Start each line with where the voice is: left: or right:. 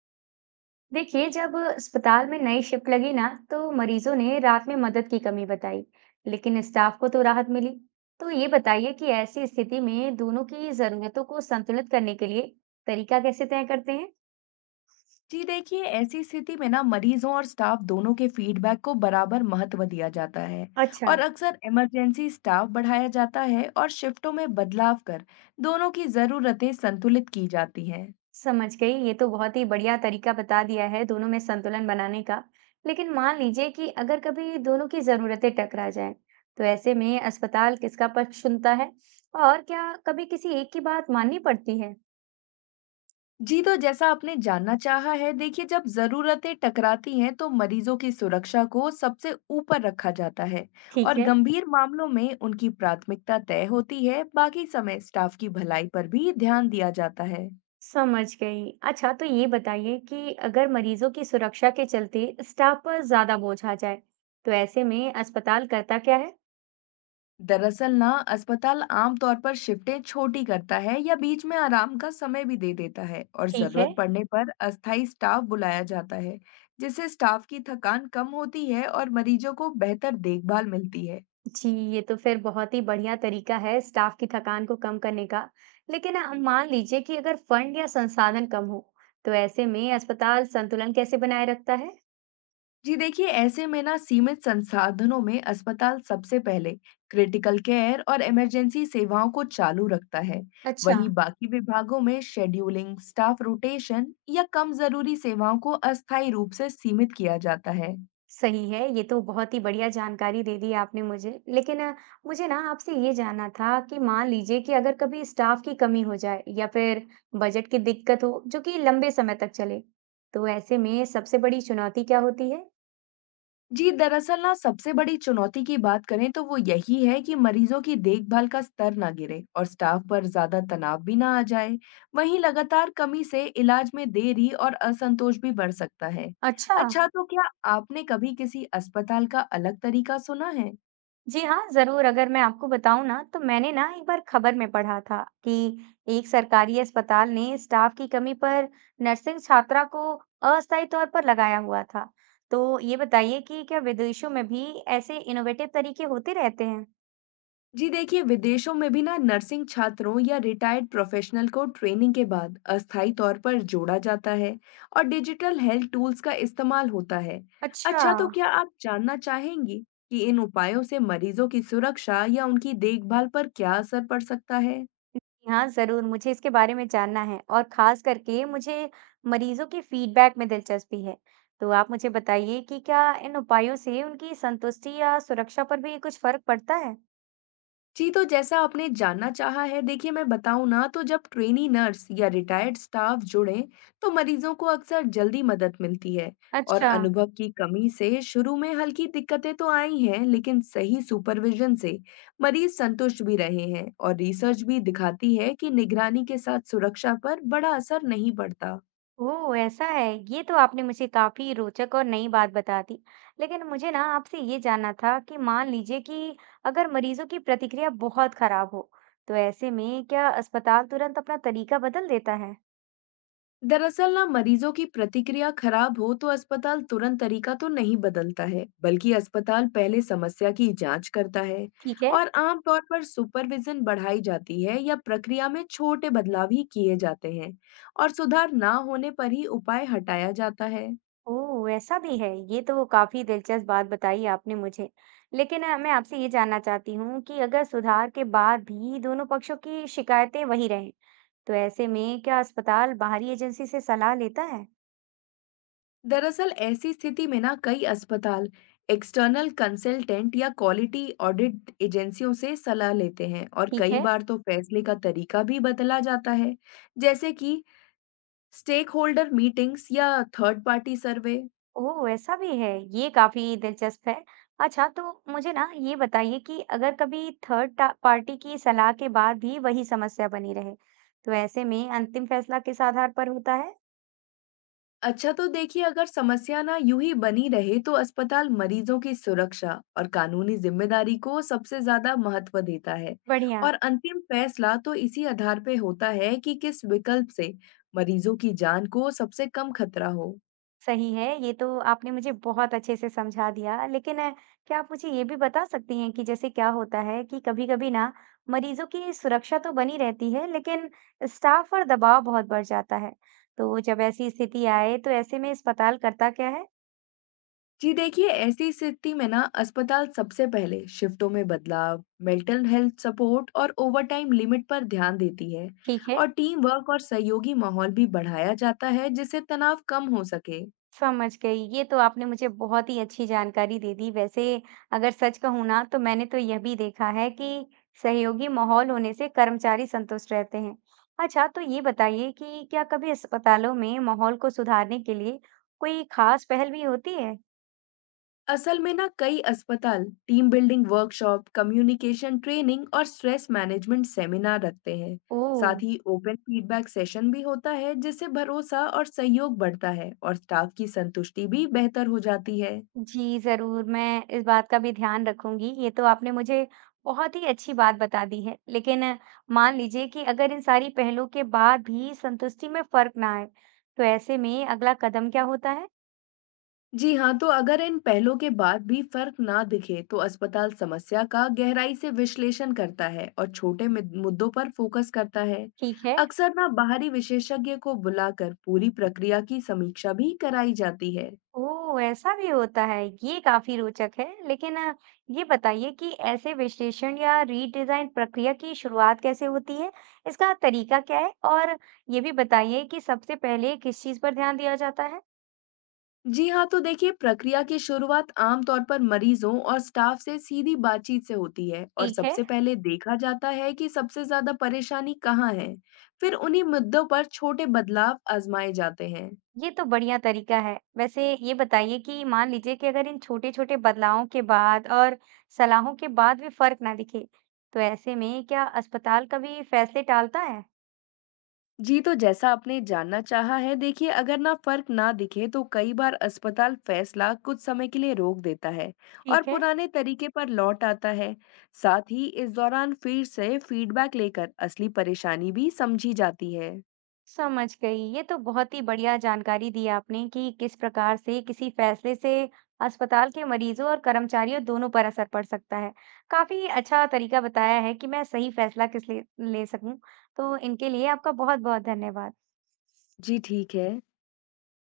right: देखिए, जब अस्पताल में नई शिफ्ट लगी ना तो मरीजों ने रात में मदद की कमी बताई। लेकिन स्टाफ को तो राहत मिली। तो ये बताइए कि ऐसी स्थिति में दोनों की जरूरतों को संतुलित करने के लिए तरीका कैसे तय करते हैं।
left: जी देखिए, ऐसी स्थिति में ना मरीजों और स्टाफ दोनों के फीडबैक को बराबर महत्व दिया जाता है।
right: अच्छा।
left: और अक्सर इमरजेंसी स्टाफ बढ़ाया जाता है और शिफ्टों में बदलाव कर दोनों की जरूरतें संतुलित की जाती हैं।
right: समझ गई, ये तो बहुत ही बढ़िया तरीका बता दिया है दोनों में संतुलन बनाने का। लेकिन मान लीजिए कि अगर कभी दोनों की जरूरतें टकरा जाएं, तो ऐसे में अस्पताल किसका पक्ष सुनता है, और क्या कभी किसी एक की बात माननी पड़ती है।
left: जी, तो जैसा आपने जानना चाहा है, देखिए जब जरूरतें टकराती हैं तो मरीजों की सुरक्षा को सबसे ऊपर रखा जाता है। और
right: ठीक है।
left: गंभीर मामलों में उनकी प्राथमिकता तय होती है, बाकी समय स्टाफ की भलाई पर भी ध्यान दिया जाता है।
right: समझ गई। अच्छा, तो ये बताइए कि अगर मरीजों की सुरक्षा के चलते स्टाफ पर ज्यादा बोझ आ जाए, तो ऐसे में अस्पताल करता क्या है?
left: दरअसल ना, अस्पताल आमतौर पर शिफ्टें छोटी करता है या बीच में आराम का समय भी दे देता है, और
right: ठीक है।
left: जरूरत पड़ने पर अस्थायी स्टाफ बुलाया जाता है। जिससे स्टाफ की थकान कम होती है और मरीजों को बेहतर देखभाल मिलती है।
right: जी, ये तो फिर बहुत ही बढ़िया तरीका है स्टाफ की थकान को कम करने का। लेकिन मान लीजिए कि अगर फंड या संसाधन कम हो, तो ऐसे में अस्पताल संतुलन कैसे बनाए रखता है?
left: जी देखिए, ऐसे में ना सीमित संसाधनों में अस्पताल सबसे पहले क्रिटिकल केयर और इमरजेंसी सेवाओं को चालू रखता है।
right: अच्छा।
left: वहीं बाकी विभागों में शेड्यूलिंग, स्टाफ रोटेशन या कम जरूरी सेवाओं को अस्थायी रूप से सीमित किया जाता है।
right: सही है, ये तो बहुत ही बढ़िया जानकारी दे दी आपने मुझे। लेकिन मुझे ना आपसे ये जानना था कि मान लीजिए कि अगर कभी स्टाफ की कमी हो जाए या फिर बजट की दिक्कत हो, जो कि लंबे समय तक चले, तो ऐसे में सबसे बड़ी चुनौती क्या होती है?
left: जी, दरअसल ना, सबसे बड़ी चुनौती की बात करें तो वो यही है कि मरीजों की देखभाल का स्तर ना गिरे और स्टाफ पर ज्यादा तनाव भी ना आ जाए। वहीं लगातार कमी से इलाज में देरी और असंतोष भी बढ़ सकता है।
right: अच्छा।
left: अच्छा, तो क्या आपने कभी किसी अस्पताल का अलग तरीका सुना है?
right: जी हाँ, ज़रूर। अगर मैं आपको बताऊँ ना तो मैंने ना एक बार खबर में पढ़ा था कि एक सरकारी अस्पताल ने स्टाफ की कमी पर नर्सिंग छात्रा को अस्थायी तौर पर लगाया हुआ था। तो ये बताइए कि क्या विदेशों में भी ऐसे इनोवेटिव तरीके होते रहते हैं?
left: जी देखिए, विदेशों में भी ना नर्सिंग छात्रों या रिटायर्ड प्रोफेशनल को ट्रेनिंग के बाद अस्थायी तौर पर जोड़ा जाता है और डिजिटल हेल्थ टूल्स का इस्तेमाल होता है।
right: अच्छा।
left: अच्छा, तो क्या आप जानना चाहेंगी कि इन उपायों से मरीजों की सुरक्षा या उनकी देखभाल पर क्या असर पड़ सकता है?
right: हाँ ज़रूर, मुझे इसके बारे में जानना है, और खास करके मुझे मरीजों के फीडबैक में दिलचस्पी है। तो आप मुझे बताइए कि क्या इन उपायों से उनकी संतुष्टि या सुरक्षा पर भी कुछ फर्क पड़ता है?
left: जी, तो जैसा आपने जानना चाहा है, देखिए मैं बताऊँ ना, तो जब ट्रेनी नर्स या रिटायर्ड स्टाफ जुड़ें, तो मरीजों को अक्सर जल्दी मदद मिलती है। और
right: अच्छा।
left: अनुभव की कमी से शुरू में हल्की दिक्कतें तो आई हैं, लेकिन सही सुपरविजन से मरीज संतुष्ट भी रहे हैं, और रिसर्च भी दिखाती है कि निगरानी के साथ सुरक्षा पर बड़ा असर नहीं पड़ता।
right: ओह! ऐसा है। ये तो आपने मुझे काफ़ी रोचक और नई बात बता दी। लेकिन मुझे ना आपसे ये जानना था कि मान लीजिए कि अगर मरीज़ों की प्रतिक्रिया बहुत खराब हो, तो ऐसे में क्या अस्पताल तुरंत अपना तरीका बदल देता है?
left: दरअसल ना, मरीजों की प्रतिक्रिया खराब हो तो अस्पताल तुरंत तरीका तो नहीं बदलता है, बल्कि अस्पताल पहले समस्या की जांच करता है।
right: ठीक है।
left: और आमतौर पर सुपरविजन बढ़ाई जाती है या प्रक्रिया में छोटे बदलाव ही किए जाते हैं, और सुधार ना होने पर ही उपाय हटाया जाता है।
right: ओह! ऐसा भी है। ये तो काफ़ी दिलचस्प बात बताई आपने मुझे। लेकिन मैं आपसे ये जानना चाहती हूँ कि अगर सुधार के बाद भी दोनों पक्षों की शिकायतें वही रहें, तो ऐसे में क्या अस्पताल बाहरी एजेंसी से सलाह लेता है?
left: दरअसल ऐसी स्थिति में ना, कई अस्पताल एक्सटर्नल कंसल्टेंट या क्वालिटी ऑडिट एजेंसियों से सलाह लेते हैं, और
right: ठीक
left: कई
right: है।
left: बार तो फैसले का तरीका भी बदला जाता है, जैसे कि स्टेक होल्डर मीटिंग्स या थर्ड पार्टी सर्वे।
right: ओह! ऐसा भी है, ये काफ़ी दिलचस्प है। अच्छा, तो मुझे ना ये बताइए कि अगर कभी थर्ड टा पार्टी की सलाह के बाद भी वही समस्या बनी रहे, तो ऐसे में अंतिम फैसला किस आधार पर होता है?
left: अच्छा, तो देखिए अगर समस्या ना यूं ही बनी रहे, तो अस्पताल मरीजों की सुरक्षा और कानूनी जिम्मेदारी को सबसे ज्यादा महत्व देता है।
right: बढ़िया।
left: और अंतिम फैसला तो इसी आधार पे होता है कि किस विकल्प से मरीजों की जान को सबसे कम खतरा हो।
right: सही है, ये तो आपने मुझे बहुत अच्छे से समझा दिया। लेकिन क्या आप मुझे ये भी बता सकती हैं कि जैसे क्या होता है कि कभी-कभी ना मरीज़ों की सुरक्षा तो बनी रहती है, लेकिन स्टाफ पर दबाव बहुत बढ़ जाता है। तो जब ऐसी स्थिति आए, तो ऐसे में अस्पताल करता क्या है?
left: जी देखिए, ऐसी स्थिति में ना अस्पताल सबसे पहले शिफ्टों में बदलाव, मेंटल हेल्थ सपोर्ट और ओवरटाइम लिमिट पर ध्यान देती है।
right: ठीक है।
left: और टीम वर्क और सहयोगी माहौल भी बढ़ाया जाता है जिससे तनाव कम हो सके।
right: समझ गई। ये तो आपने मुझे बहुत ही अच्छी जानकारी दे दी। वैसे अगर सच कहूँ ना तो मैंने तो यह भी देखा है कि सहयोगी माहौल होने से कर्मचारी संतुष्ट रहते हैं। अच्छा, तो ये बताइए कि क्या कभी अस्पतालों में माहौल को सुधारने के लिए कोई खास पहल भी होती है?
left: असल में ना, कई अस्पताल team building workshop, communication training और स्ट्रेस मैनेजमेंट सेमिनार रखते हैं।
right: ओह!
left: साथ ही ओपन फीडबैक सेशन भी होता है, जिससे भरोसा और सहयोग बढ़ता है और स्टाफ की संतुष्टि भी बेहतर हो जाती है।
right: जी, ज़रूर, मैं इस बात का भी ध्यान रखूँगी। ये तो आपने मुझे बहुत ही अच्छी बात बता दी है। लेकिन मान लीजिए कि अगर इन सारी पहलों के बाद भी संतुष्टि में फ़र्क ना आए, तो ऐसे में अगला कदम क्या होता है?
left: जी हाँ, तो अगर इन पहलों के बाद भी फर्क ना दिखे, तो अस्पताल समस्या का गहराई से विश्लेषण करता है और छोटे मुद्दों पर फोकस करता है।
right: ठीक है।
left: अक्सर ना बाहरी विशेषज्ञ को बुलाकर पूरी प्रक्रिया की समीक्षा भी कराई जाती है।
right: ओह! ऐसा भी होता है, ये काफ़ी रोचक है। लेकिन ये बताइए कि ऐसे विश्लेषण या रीडिज़ाइन प्रक्रिया की शुरुआत कैसे होती है? इसका तरीका क्या है? और ये भी बताइए कि सबसे पहले किस चीज़ पर ध्यान दिया जाता है?
left: जी हाँ, तो देखिए प्रक्रिया की शुरुआत आमतौर पर मरीजों और स्टाफ से सीधी बातचीत से होती है, और
right: ठीक है।
left: सबसे पहले देखा जाता है कि सबसे ज्यादा परेशानी कहाँ है। फिर उन्हीं मुद्दों पर छोटे बदलाव आजमाए जाते हैं।
right: ये तो बढ़िया तरीका है। वैसे ये बताइए कि मान लीजिए कि अगर इन छोटे-छोटे बदलावों के बाद और सलाहों के बाद भी फर्क ना दिखे, तो ऐसे में क्या अस्पताल कभी फैसले टालता है?
left: जी, तो जैसा आपने जानना चाहा है, देखिए अगर ना फर्क ना दिखे, तो कई बार अस्पताल फैसला कुछ समय के लिए रोक देता है और
right: ठीक है,
left: पुराने तरीके पर लौट आता है। साथ ही इस दौरान फिर से फीडबैक लेकर असली परेशानी भी समझी जाती है।
right: समझ गई। ये तो बहुत ही बढ़िया जानकारी दी आपने कि किस प्रकार से किसी फैसले से अस्पताल के मरीजों और कर्मचारियों दोनों पर असर पड़ सकता है। काफी अच्छा तरीका बताया है कि मैं सही फैसला किस लिए ले सकूं। तो इनके लिए आपका बहुत-बहुत धन्यवाद।
left: जी ठीक है।